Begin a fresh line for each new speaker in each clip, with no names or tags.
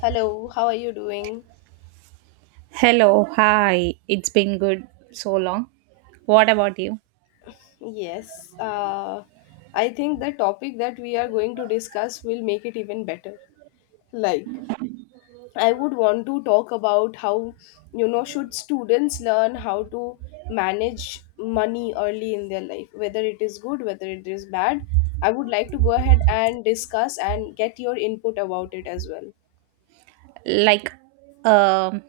Hello, how are you doing?
Hello, hi. It's been good so long. What about you?
Yes, I think the topic that we are going to discuss will make it even better. Like, I would want to talk about how, you know, should students learn how to manage money early in their life, whether it is good, whether it is bad. I would like to go ahead and discuss and get your input about it as well.
Like, um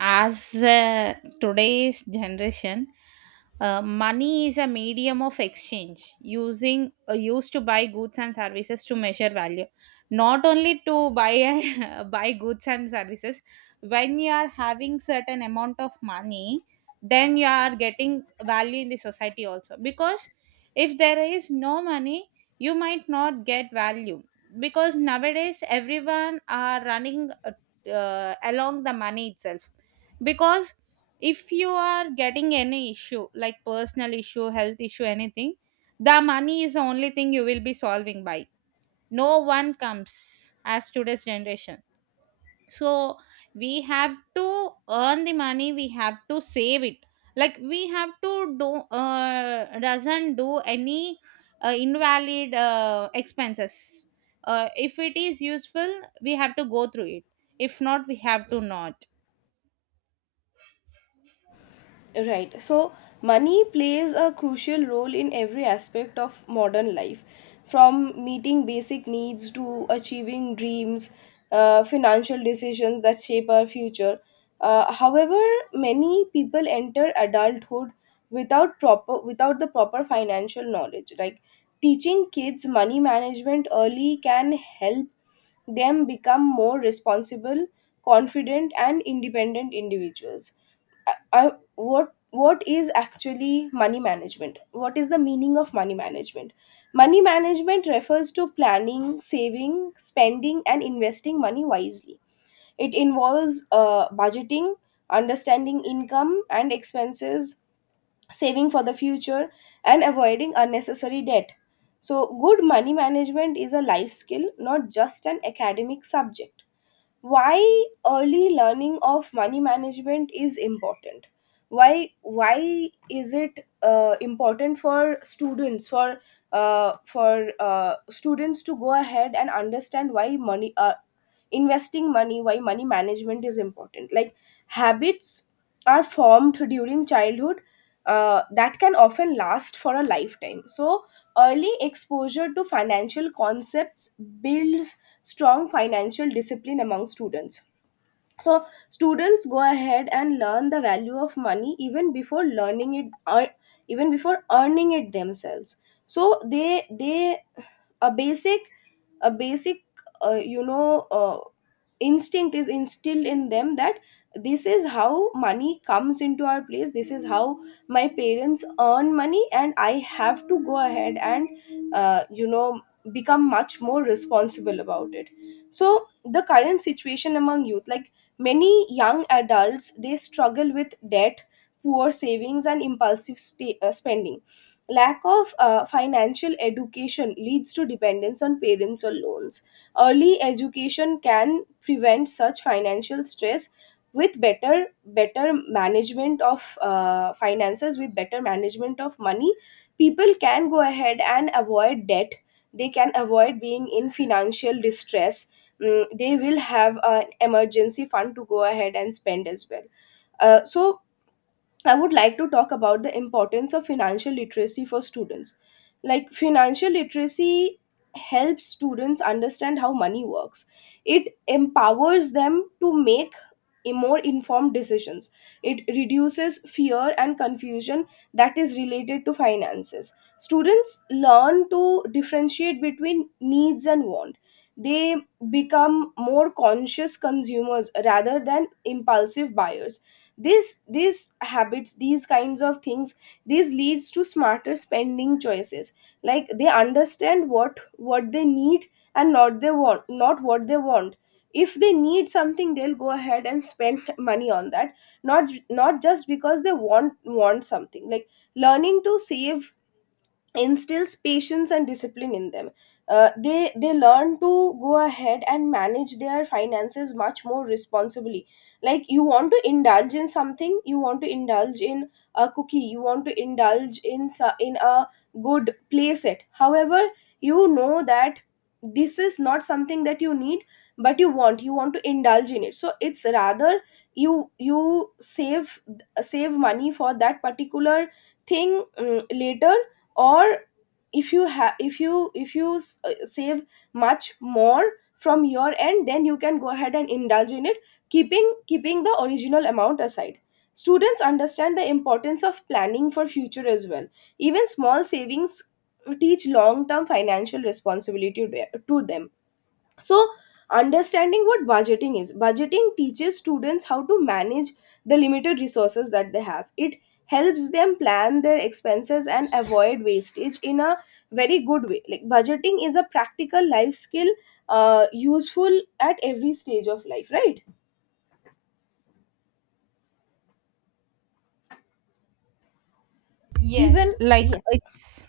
as today's generation, money is a medium of exchange, using used to buy goods and services to measure value, not only to buy and buy goods and services. When you are having certain amount of money, then you are getting value in the society also, because if there is no money, you might not get value, because nowadays everyone are running along the money itself. Because if you are getting any issue, like personal issue, health issue, anything, the money is the only thing you will be solving by. No one comes as today's generation. So we have to earn the money, we have to save it, like we have to do, doesn't do any invalid expenses. If it is useful we have to go through it, if not we have to not.
Right. So, money plays a crucial role in every aspect of modern life, from meeting basic needs to achieving dreams, financial decisions that shape our future. However, many people enter adulthood without the proper financial knowledge. Like, teaching kids money management early can help them become more responsible, confident, and independent individuals. I, what is actually money management, what is the meaning of money management? Money management refers to planning, saving, spending and investing money wisely. It involves budgeting, understanding income and expenses, saving for the future, and avoiding unnecessary debt. So, good money management is a life skill, not just an academic subject. Why early learning of money management is important? Why is it important for students, for students to go ahead and understand why money, investing money, why money management is important. Like, habits are formed during childhood, that can often last for a lifetime. So early exposure to financial concepts builds strong financial discipline among students. So, students go ahead and learn the value of money even before learning it, or even before earning it themselves. So they, a basic a basic uh, you know uh, instinct is instilled in them that this is how money comes into our place, this is how my parents earn money, and I have to go ahead and uh, you know become much more responsible about it. So the current situation among youth, like many young adults, they struggle with debt, poor savings and impulsive spending. Lack of financial education leads to dependence on parents or loans. Early education can prevent such financial stress. With better management of finances, with better management of money, people can go ahead and avoid debt, they can avoid being in financial distress. Mm, they will have an emergency fund to go ahead and spend as well. So, I would like to talk about the importance of financial literacy for students. Like, financial literacy helps students understand how money works, it empowers them to make more informed decisions, it reduces fear and confusion that is related to finances. Students learn to differentiate between needs and want. They become more conscious consumers rather than impulsive buyers. This these habits, these kinds of things, this leads to smarter spending choices. Like, they understand what they need and not they want, not what they want. If they need something, they'll go ahead and spend money on that, not just because they want something. Like, learning to save instills patience and discipline in them. They learn to go ahead and manage their finances much more responsibly. Like, you want to indulge in something, you want to indulge in a cookie, you want to indulge in in a good playset. However, you know that this is not something that you need, but you want to indulge in it, so it's rather you save, save money for that particular thing, mm, later. Or if you have if you save much more from your end, then you can go ahead and indulge in it, keeping the original amount aside. Students understand the importance of planning for future as well. Even small savings teach long term financial responsibility to them. So understanding what budgeting is, budgeting teaches students how to manage the limited resources that they have. It helps them plan their expenses and avoid wastage in a very good way. Like, budgeting is a practical life skill, useful at every stage of life, right?
Yes,
even
like
Yes,
it's,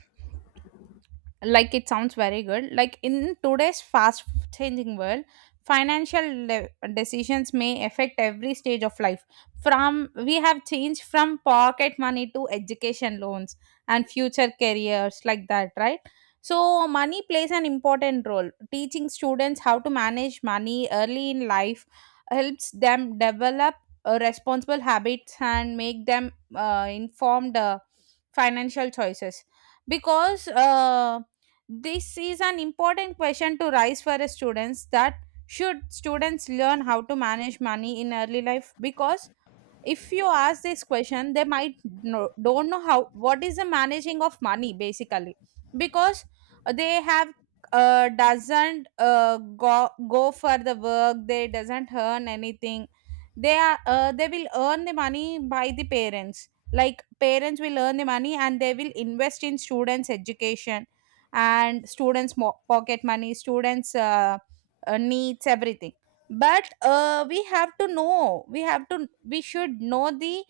like it sounds very good. Like in today's fast changing world, financial le- decisions may affect every stage of life, from, we have changed from pocket money to education loans and future careers, like that, right? So money plays an important role. Teaching students how to manage money early in life helps them develop responsible habits and make them informed financial choices. Because this is an important question to raise for a students, that should students learn how to manage money in early life? Because if you ask this question they might don't know how, what is the managing of money basically. Because they have, doesn't go for the work, they doesn't earn anything. They are they will earn the money by the parents, like parents will earn the money and they will invest in students education and pocket money, students needs everything. But we have to know, we have to, we should know the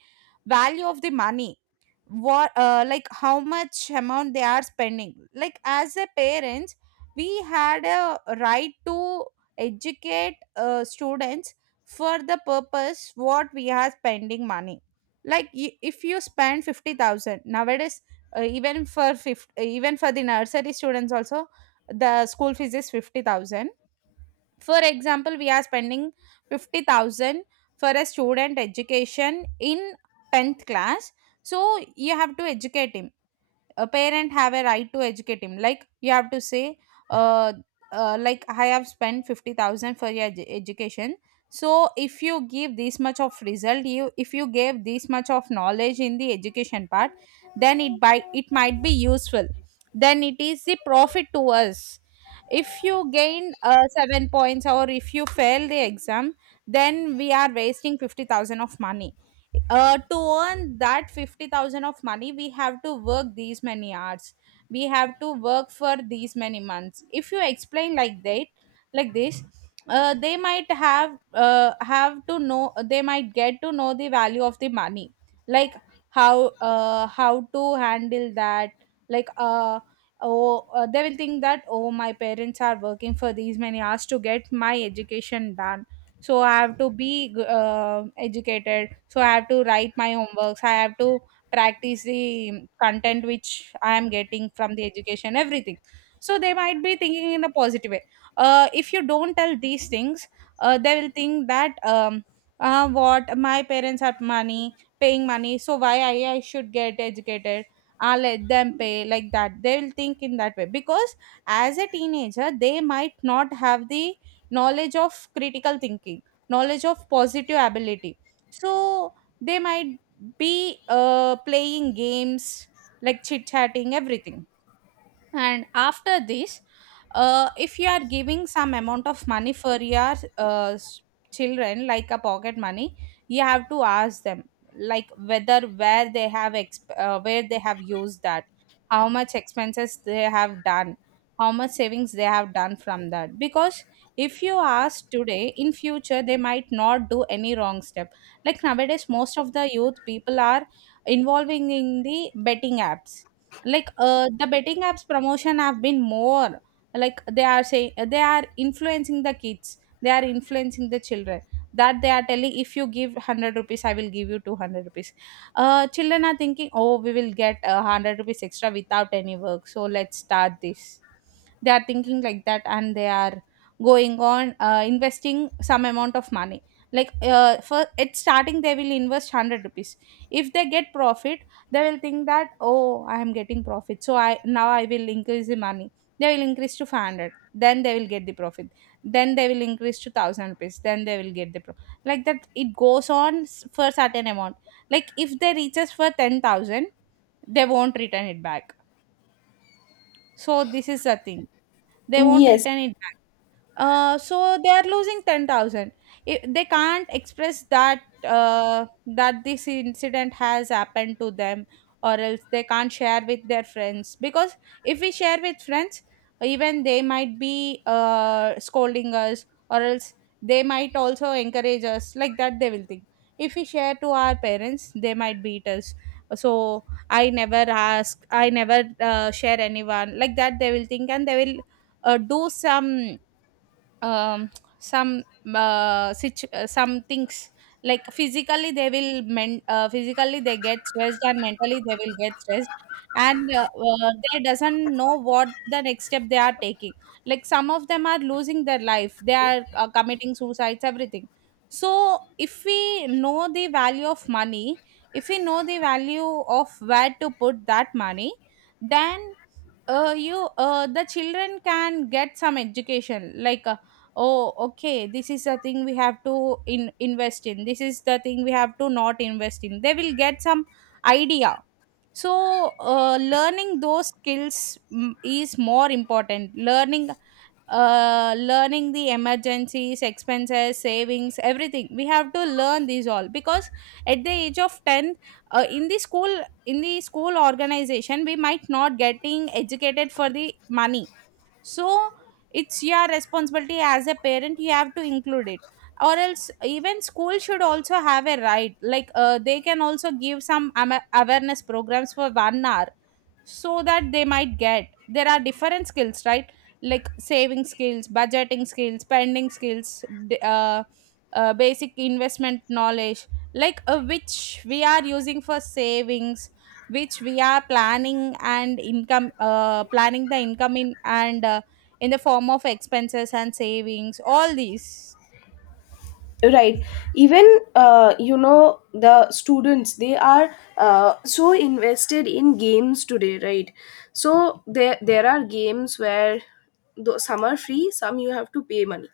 value of the money. What like how much amount they are spending. Like as a parents we had a right to educate students for the purpose what we are spending money. Like if you spend 50,000 nowadays, even for 50, even for the nursery students also the school fees is 50,000. For example we are spending 50,000 for a student education in 10th class. So you have to educate him, a parent have a right to educate him. Like you have to say uh, like, I have spent 50,000 for your education. So if you give this much of result, you, if you gave this much of knowledge in the education part, then it, by it might be useful, then it is the profit to us. If you gain 7 points or if you fail the exam, then we are wasting 50,000 of money. To earn that 50,000 of money we have to work these many hours, we have to work for these many months. If you explain like that, like this, they might have, have to know, they might get to know the value of the money. Like how to handle that. Like oh they will think that, oh, my parents are working for these many hours to get my education done, so I have to be educated, so I have to write my homeworks, I have to practice the content which I am getting from the education, everything. So they might be thinking in a positive way. If you don't tell these things, they will think that, what, my parents have money, paying money, so why I should get educated, I'll let them pay, like that they will think in that way. Because as a teenager they might not have the knowledge of critical thinking, knowledge of positive ability. So they might be playing games, like chit chatting, everything. And after this, if you are giving some amount of money for your children, like a pocket money, you have to ask them, like whether, where they have where they have used that, how much expenses they have done, how much savings they have done from that. Because if you ask today, in future they might not do any wrong step. Like nowadays most of the youth people are involving in the betting apps. Like the betting apps promotion have been more, like they are saying, they are influencing the kids, they are influencing the children, that they are telling, if you give 100 rupees I will give you 200 rupees. Uh children are thinking, oh we will get 100 rupees extra without any work, so let's start this. They are thinking like that, and they are going on investing some amount of money. Like for at starting they will invest 100 rupees. If they get profit, they will think that, oh I am getting profit, so I, now I will increase the money. They will increase to 500, then they will get the profit, then they will increase to 1000 rupees, then they will get the profit. Like that it goes on, for certain amount. Like if they reaches for 10,000, they won't return it back. So this is the thing, they won't
yes,
return it. So they are losing 10,000. They can't express that, that this incident has happened to them. Or else they can't share with their friends, because if we share with friends, even they might be scolding us, or else they might also encourage us, like that they will think. If we share to our parents they might beat us. So, I never ask, I never share anyone, like that they will think, and they will do some, um, some, some things. Like physically they will physically they get stressed, and mentally they will get stressed. And they doesn't know what the next step they are taking. Like some of them are losing their life, they are committing suicides, everything. So if we know the value of money, if we know the value of where to put that money, then, you, the children can get some education. Like oh okay, this is the thing we have to in invest in, this is the thing we have to not invest in, they will get some idea. So learning those skills, mm, is more important. Learning learning the emergencies, expenses, savings, everything. We have to learn these all. Because at the age of 10, in the school organization, we might not getting educated for the money. So it's your responsibility as a parent, you have to include it. Or else even school should also have a right, like they can also give some awareness programs for one hour. So that they might get, there are different skills, right? Like saving skills, budgeting skills, spending skills, basic investment knowledge. Like which we are using for savings, which we are planning, and income, planning the income in, and in the form of expenses and savings, all these.
right. even you know The students, they are so invested in games today, right? So there are games where, though some are free, some you have to pay money,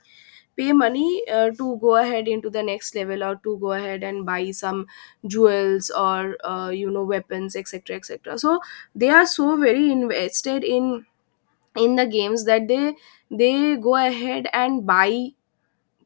to go ahead into the next level or to go ahead and buy some jewels or, you know, weapons, etc etc. So they are so very invested in the games that they go ahead and buy,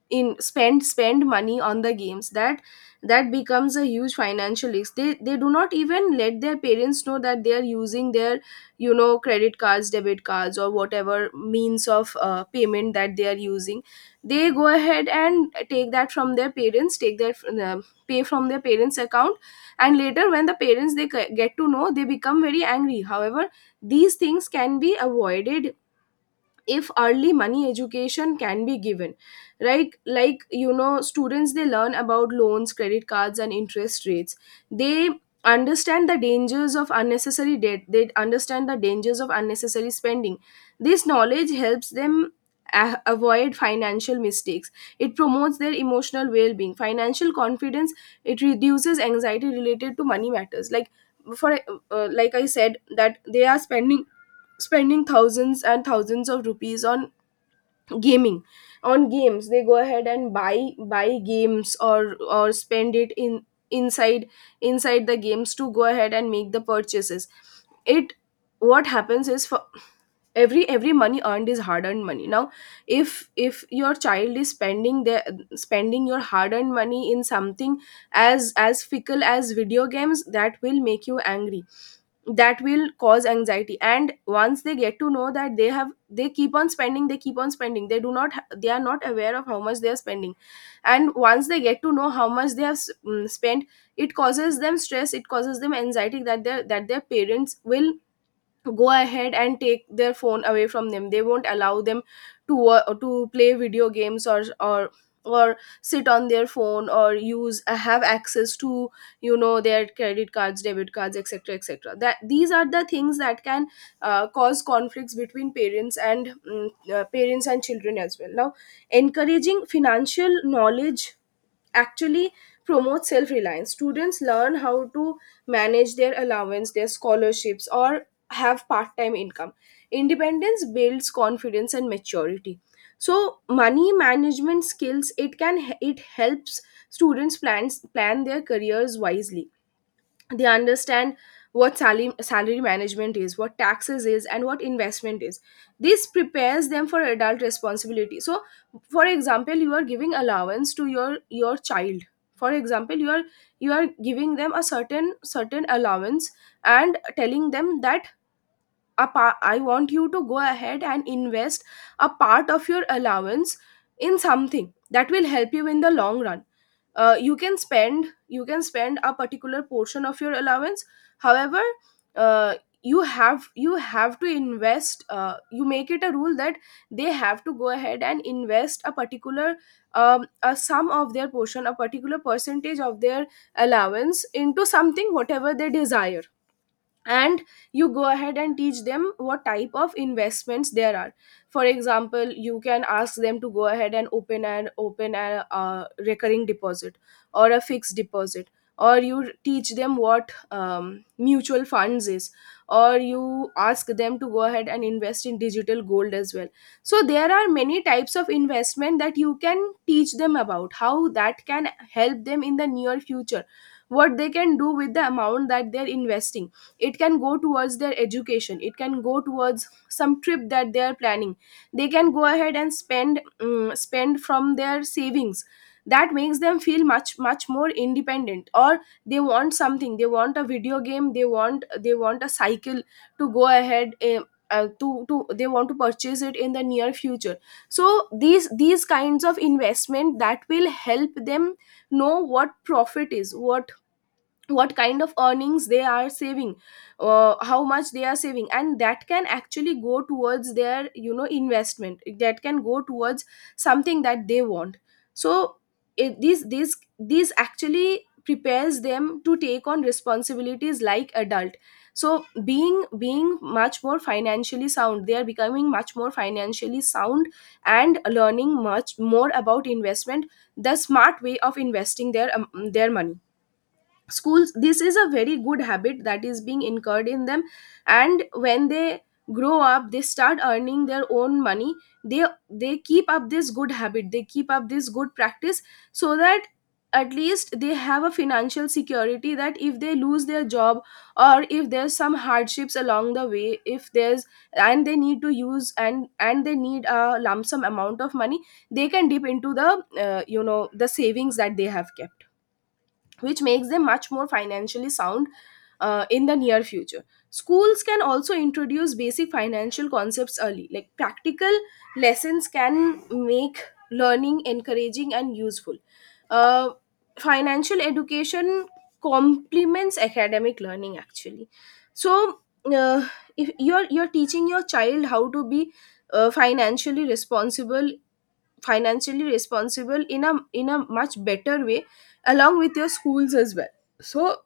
in spend money on the games, that becomes a huge financial risk. They do not even let their parents know that they are using their, you know, credit cards, debit cards, or whatever means of payment that they are using. They go ahead and take that from their parents, take their uh, pay from their parents account. And later when the parents they get to know, they become very angry. However, these things can be avoided if early money education can be given. Right. Like, you know, students, they learn about loans, credit cards and interest rates. They understand the dangers of unnecessary debt, they understand the dangers of unnecessary spending. This knowledge helps them avoid financial mistakes. It promotes their emotional well-being, financial confidence. It reduces anxiety related to money matters. Like, for, like I said, that they are spending thousands and thousands of rupees on gaming, on games. They go ahead and buy games, or spend it in inside inside the games to go ahead and make the purchases. It, what happens is, for every money earned is hard earned money. Now, if your child is spending your hard earned money in something as fickle as video games, that will make you angry, that will cause anxiety. And once they get to know that they have, they keep on spending, they do not they are not aware of how much they are spending. And once they get to know how much they have spent, it causes them stress, it causes them anxiety, that their parents will go ahead and take their phone away from them, they won't allow them to play video games, or sit on their phone, or use, have access to, you know, their credit cards, debit cards, etc etc. That these are the things that can cause conflicts between parents and children as well. Now, encouraging financial knowledge actually promotes self reliance. Students learn how to manage their allowance, their scholarships, or have part time income. Independence builds confidence and maturity. So money management skills, it can, it helps students plan their careers wisely. They understand what salary management is, what taxes is, and what investment is. This prepares them for adult responsibility. So for example, you are giving allowance to your child. For example, you are, you are giving them a certain allowance and telling them that a part, I want you to go ahead and invest a part of your allowance in something that will help you in the long run. You can spend, a particular portion of your allowance. However, uh, you have to invest, you make it a rule that they have to go ahead and invest a particular, a sum of their portion, a particular percentage of their allowance into something, whatever they desire. And you go ahead and teach them what type of investments there are. For example, you can ask them to go ahead and open a recurring deposit or a fixed deposit. Or you teach them what, mutual funds is, or you ask them to go ahead and invest in digital gold as well. So there are many types of investment that you can teach them about, how that can help them in the near future, what they can do with the amount that they're investing. It can go towards their education, it can go towards some trip that they are planning. They can go ahead and spend from their savings. That makes them feel much more independent. Or they want something, they want a video game, they want, they want a cycle to go ahead, to they want to purchase it in the near future. So these kinds of investment, that will help them know what profit is, what kind of earnings they are saving, how much they are saving, and that can actually go towards their, you know, investment, that can go towards something that they want. So it, these these actually prepares them to take on responsibilities like adult. So being much more financially sound, they are becoming much more financially sound, and learning much more about investment, the smart way of investing their money. Schools, this is a very good habit that is being incurred in them, and when they grow up they start earning their own money. They they keep up this good habit, they keep up this good practice, so that at least they have a financial security that if they lose their job or if there's some hardships along the way, if there's and they need to use and they need a lump sum amount of money, they can dip into the the savings that they have kept, which makes them much more financially sound in the near future. Schools can also introduce basic financial concepts early, like practical lessons can make learning encouraging and useful. Uh, Financial education complements academic learning actually. So, uh, if you're teaching your child how to be financially responsible, in a much better way, along with your schools as well. So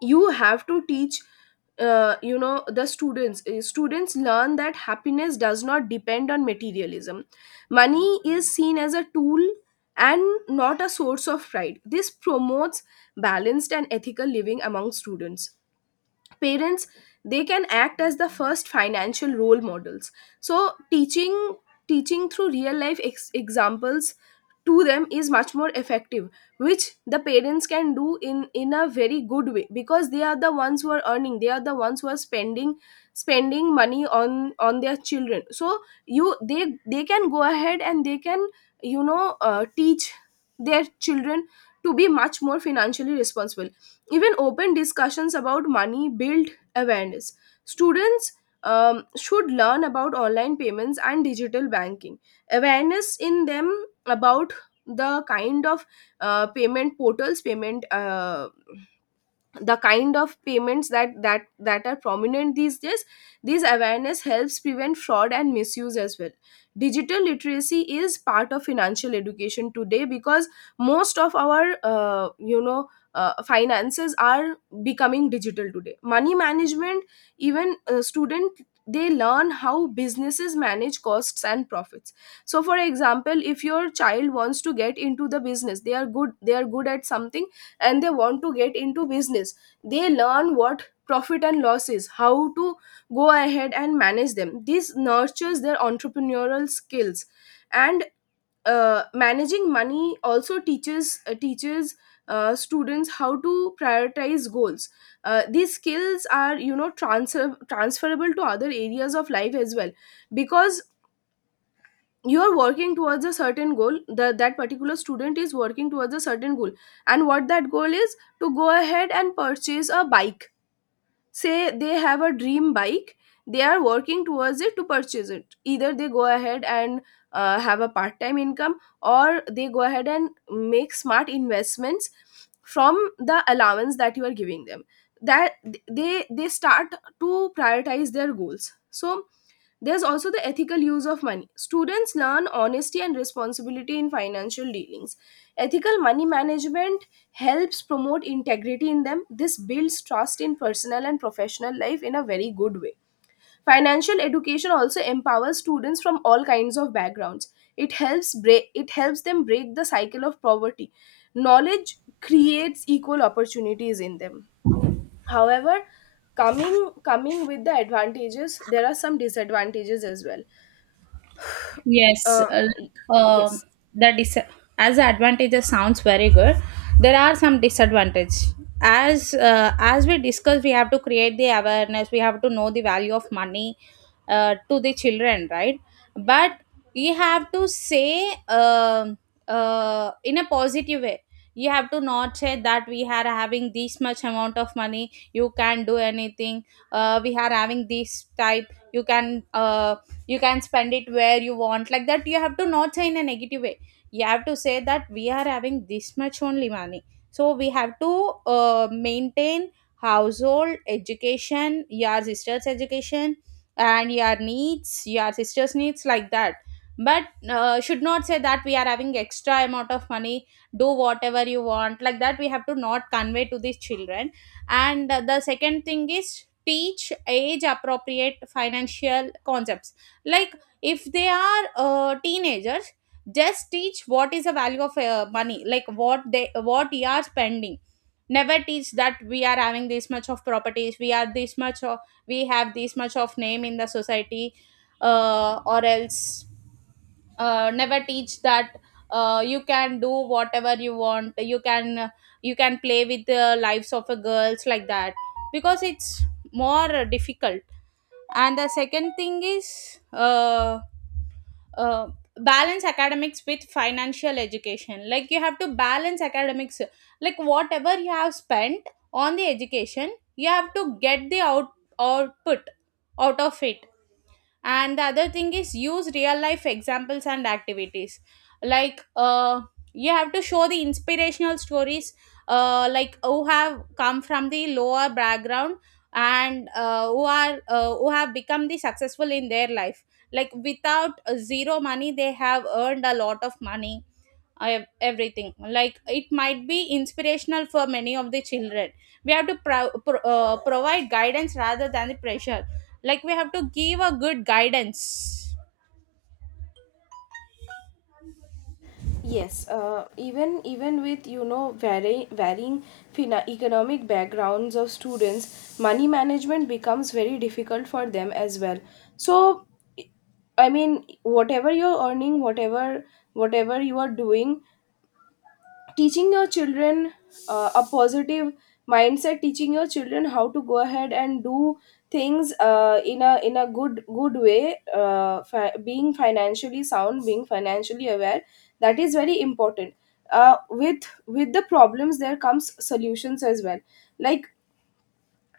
you have to teach the students, students learn that happiness does not depend on materialism. Money is seen as a tool and not a source of pride. This promotes balanced and ethical living among students. Parents, they can act as the first financial role models. So teaching, teaching through real life examples to them is much more effective, which the parents can do in a very good way, because they are the ones who are earning, they are the ones who are spending, spending money on their children. So you they can go ahead and they can teach their children to be much more financially responsible. Even open discussions about money build awareness. Students should learn about online payments and digital banking, awareness in them about the kind of payment portals, payment the kind of payments that are prominent these days. This awareness helps prevent fraud and misuse as well. Digital literacy is part of financial education today, because most of our finances are becoming digital today. Money management, even student, they learn how businesses manage costs and profits. So for example, if your child wants to get into the business, they are good, they are good at something and they want to get into business, they learn what profit and loss is, how to go ahead and manage them. This nurtures their entrepreneurial skills. And managing money also teaches, students how to prioritize goals. These skills are, you know, transferable to other areas of life as well, because you are working towards a certain goal. That particular student is working towards a certain goal, and what that goal is, to go ahead and purchase a bike. Say they have a dream bike, they are working towards it to purchase it. Either they go ahead and have a part time income, or they go ahead and make smart investments from the allowance that you are giving them. That they start to prioritize their goals. So there's also the ethical use of money. Students learn honesty and responsibility in financial dealings. Ethical money management helps promote integrity in them. This builds trust in personal and professional life in a very good way. Financial education also empowers students from all kinds of backgrounds. It helps break, it helps them break the cycle of poverty. Knowledge creates equal opportunities in them. However, coming coming with the advantages, there are some disadvantages as well.
Yes,
uh, y-
um,
yes.
the dis- as the advantages sounds very good, there are some disadvantages. As we discussed, we have to create the awareness. We have to know the value of money to the children, right? But we have to say in a positive way. You have to not say that, we are having this much amount of money, you can do anything. We are having this type, you can, you can spend it where you want, like that you have to not say in a negative way. You have to say that, we are having this much only money, so we have to maintain household education, your sister's education, and your needs, your sister's needs, like that. But should not say that we are having extra amount of money, do whatever you want, like that we have to not convey to these children. And the second thing is, teach age appropriate financial concepts. Like if they are teenagers, just teach what is the value of money, like what they, what you are spending. Never teach that we are having this much of properties, we are this much of, we have this much of name in the society. Or else never teach that, you can do whatever you want, you can, you can play with the lives of a girls, like that, because it's more difficult. And the second thing is, uh, balance academics with financial education. Like you have to balance academics, like whatever you have spent on the education you have to get the output out of it. And the other thing is, use real life examples and activities. Like you have to show the inspirational stories, like who have come from the lower background, and who are who have become the successful in their life. Like without zero money they have earned a lot of money, I have everything. Like it might be inspirational for many of the children. We have to provide guidance rather than the pressure. Like we have to give a good guidance.
Yes, even, even with, you know, varying economic backgrounds of students, money management becomes very difficult for them as well. So, I mean, whatever you're earning, whatever, whatever you are doing, teaching your children a positive mindset, teaching your children how to go ahead and do things in a good way, being financially sound, being financially aware, that is very important. Uh, with the problems there comes solutions as well. Like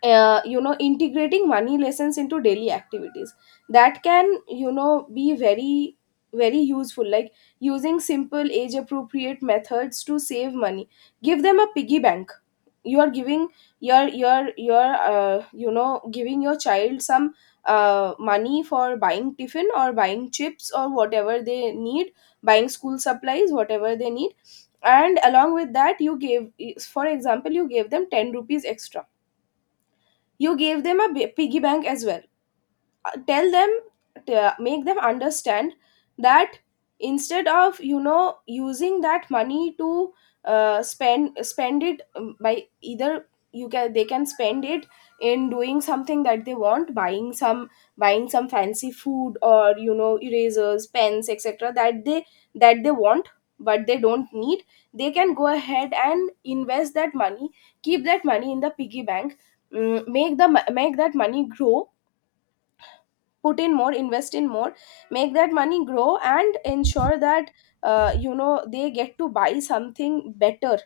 you know, integrating money lessons into daily activities that can, you know, be very, very useful. Like using simple age appropriate methods to save money, give them a piggy bank. You are giving your your giving your child some money for buying tiffin or buying chips or whatever they need, buying school supplies, whatever they need. And along with that you gave, for example, you gave them 10 rupees extra. You gave them a piggy bank as well. Tell them, make them understand that instead of, you know, using that money to spend it by either, you can they can spend it in doing something that they want, buying some, buying some fancy food, or, you know, erasers, pens, etc., that they want but they don't need. They can go ahead and invest that money, keep that money in the piggy bank. Make the make that money grow, put in more, invest in more, make that money grow, and ensure that you know, they get to buy something better,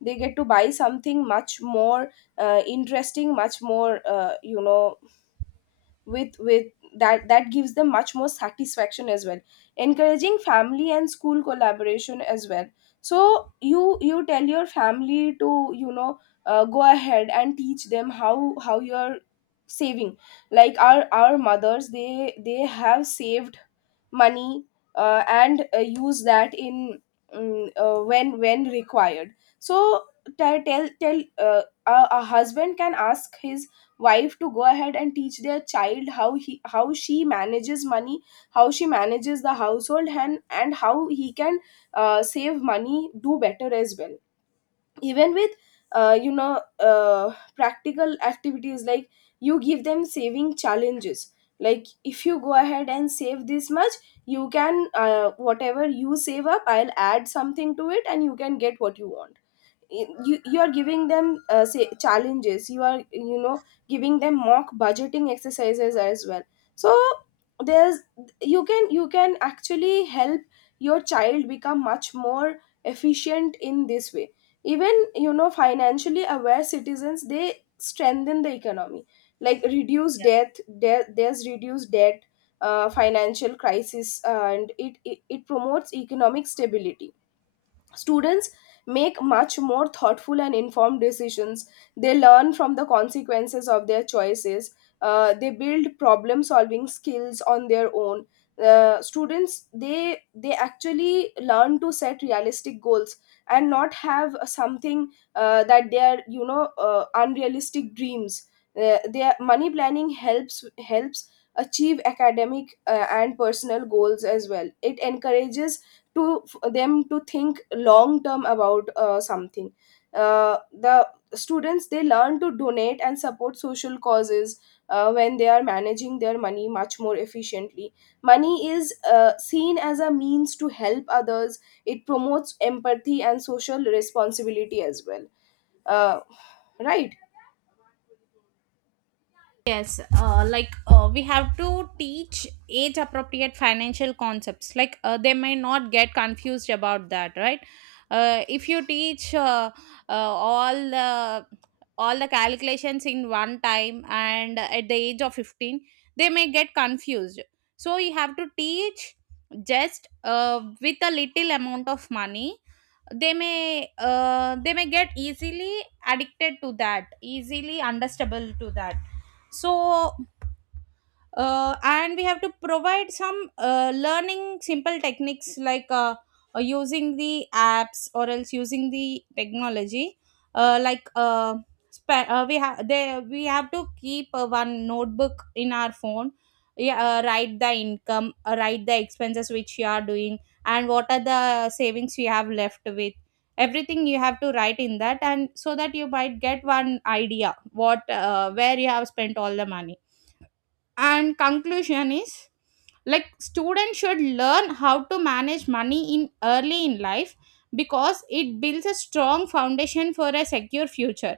they get to buy something much more interesting, much more, with that, that gives them much more satisfaction as well. Encouraging family and school collaboration as well. So you tell your family to, you know, go ahead and teach them how you're saving. Like our mothers, they have saved money and use that in when required. So a husband can ask his wife to go ahead and teach their child how he, how she manages money, how she manages the household, and how he can save money, do better as well. Even with practical activities, like you give them saving challenges. Like if you go ahead and save this much, you can, whatever you save up, I'll add something to it, and you can get what you want. You are giving them, say, challenges. You are, you know, giving them mock budgeting exercises as well. So there's, you can, you can actually help your child become much more efficient in this way. Even, you know, financially aware citizens, they strengthen the economy, like reduce debt. There's reduced debt, financial crisis, and it promotes economic stability. Students make much more thoughtful and informed decisions. They learn from the consequences of their choices. They build problem solving skills on their own. Students, they actually learn to set realistic goals and not have something that they are, you know, unrealistic dreams. Their money planning helps, helps achieve academic and personal goals as well. It encourages to for them to think long term about something. The students, they learn to donate and support social causes when they are managing their money much more efficiently. Money is seen as a means to help others. It promotes empathy and social responsibility as well. uh, right.
Yes, like we have to teach age appropriate financial concepts, like they may not get confused about that, right? If you teach all the all the calculations in one time and at the age of 15, they may get confused. So you have to teach just with a little amount of money, they may get easily addicted to that, easily understandable to that. So and we have to provide some learning simple techniques, like using the apps, or else using the technology. Like we have, they, we have to keep one notebook in our phone, yeah, write the income, write the expenses which you are doing, and what are the savings you have left with, everything you have to write in that. And so that you might get one idea, what where you have spent all the money. And conclusion is, like students should learn how to manage money in early in life, because it builds a strong foundation for a secure future.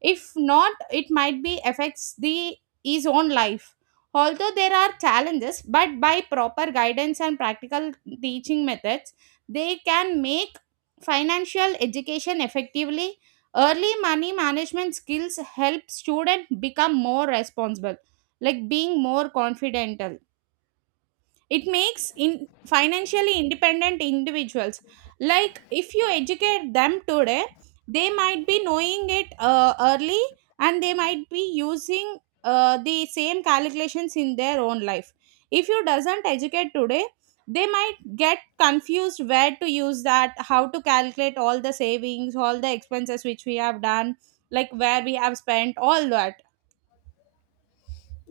If not, it might be affects the, his own life. Although there are challenges, but by proper guidance and practical teaching methods they can make financial education effectively. Early money management skills help students become more responsible, like being more confidential. It makes in financially independent individuals. Like if you educate them today, they might be knowing it early, and they might be using the same calculations in their own life. If you doesn't educate today, they might get confused where to use that, how to calculate all the savings, all the expenses which we have done, like where we have spent all that.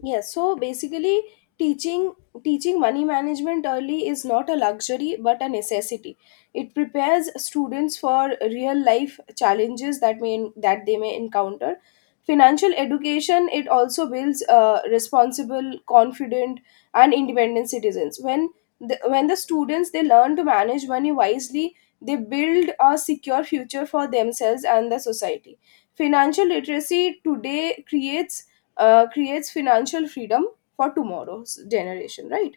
Yes, so basically, teaching, teaching money management early is not a luxury but a necessity. It prepares students for real life challenges that they may encounter. Financial education, it also builds responsible, confident and independent citizens. When when the students, they learn to manage money wisely, they build a secure future for themselves and the society. Financial literacy today creates, financial freedom for tomorrow's generation, right?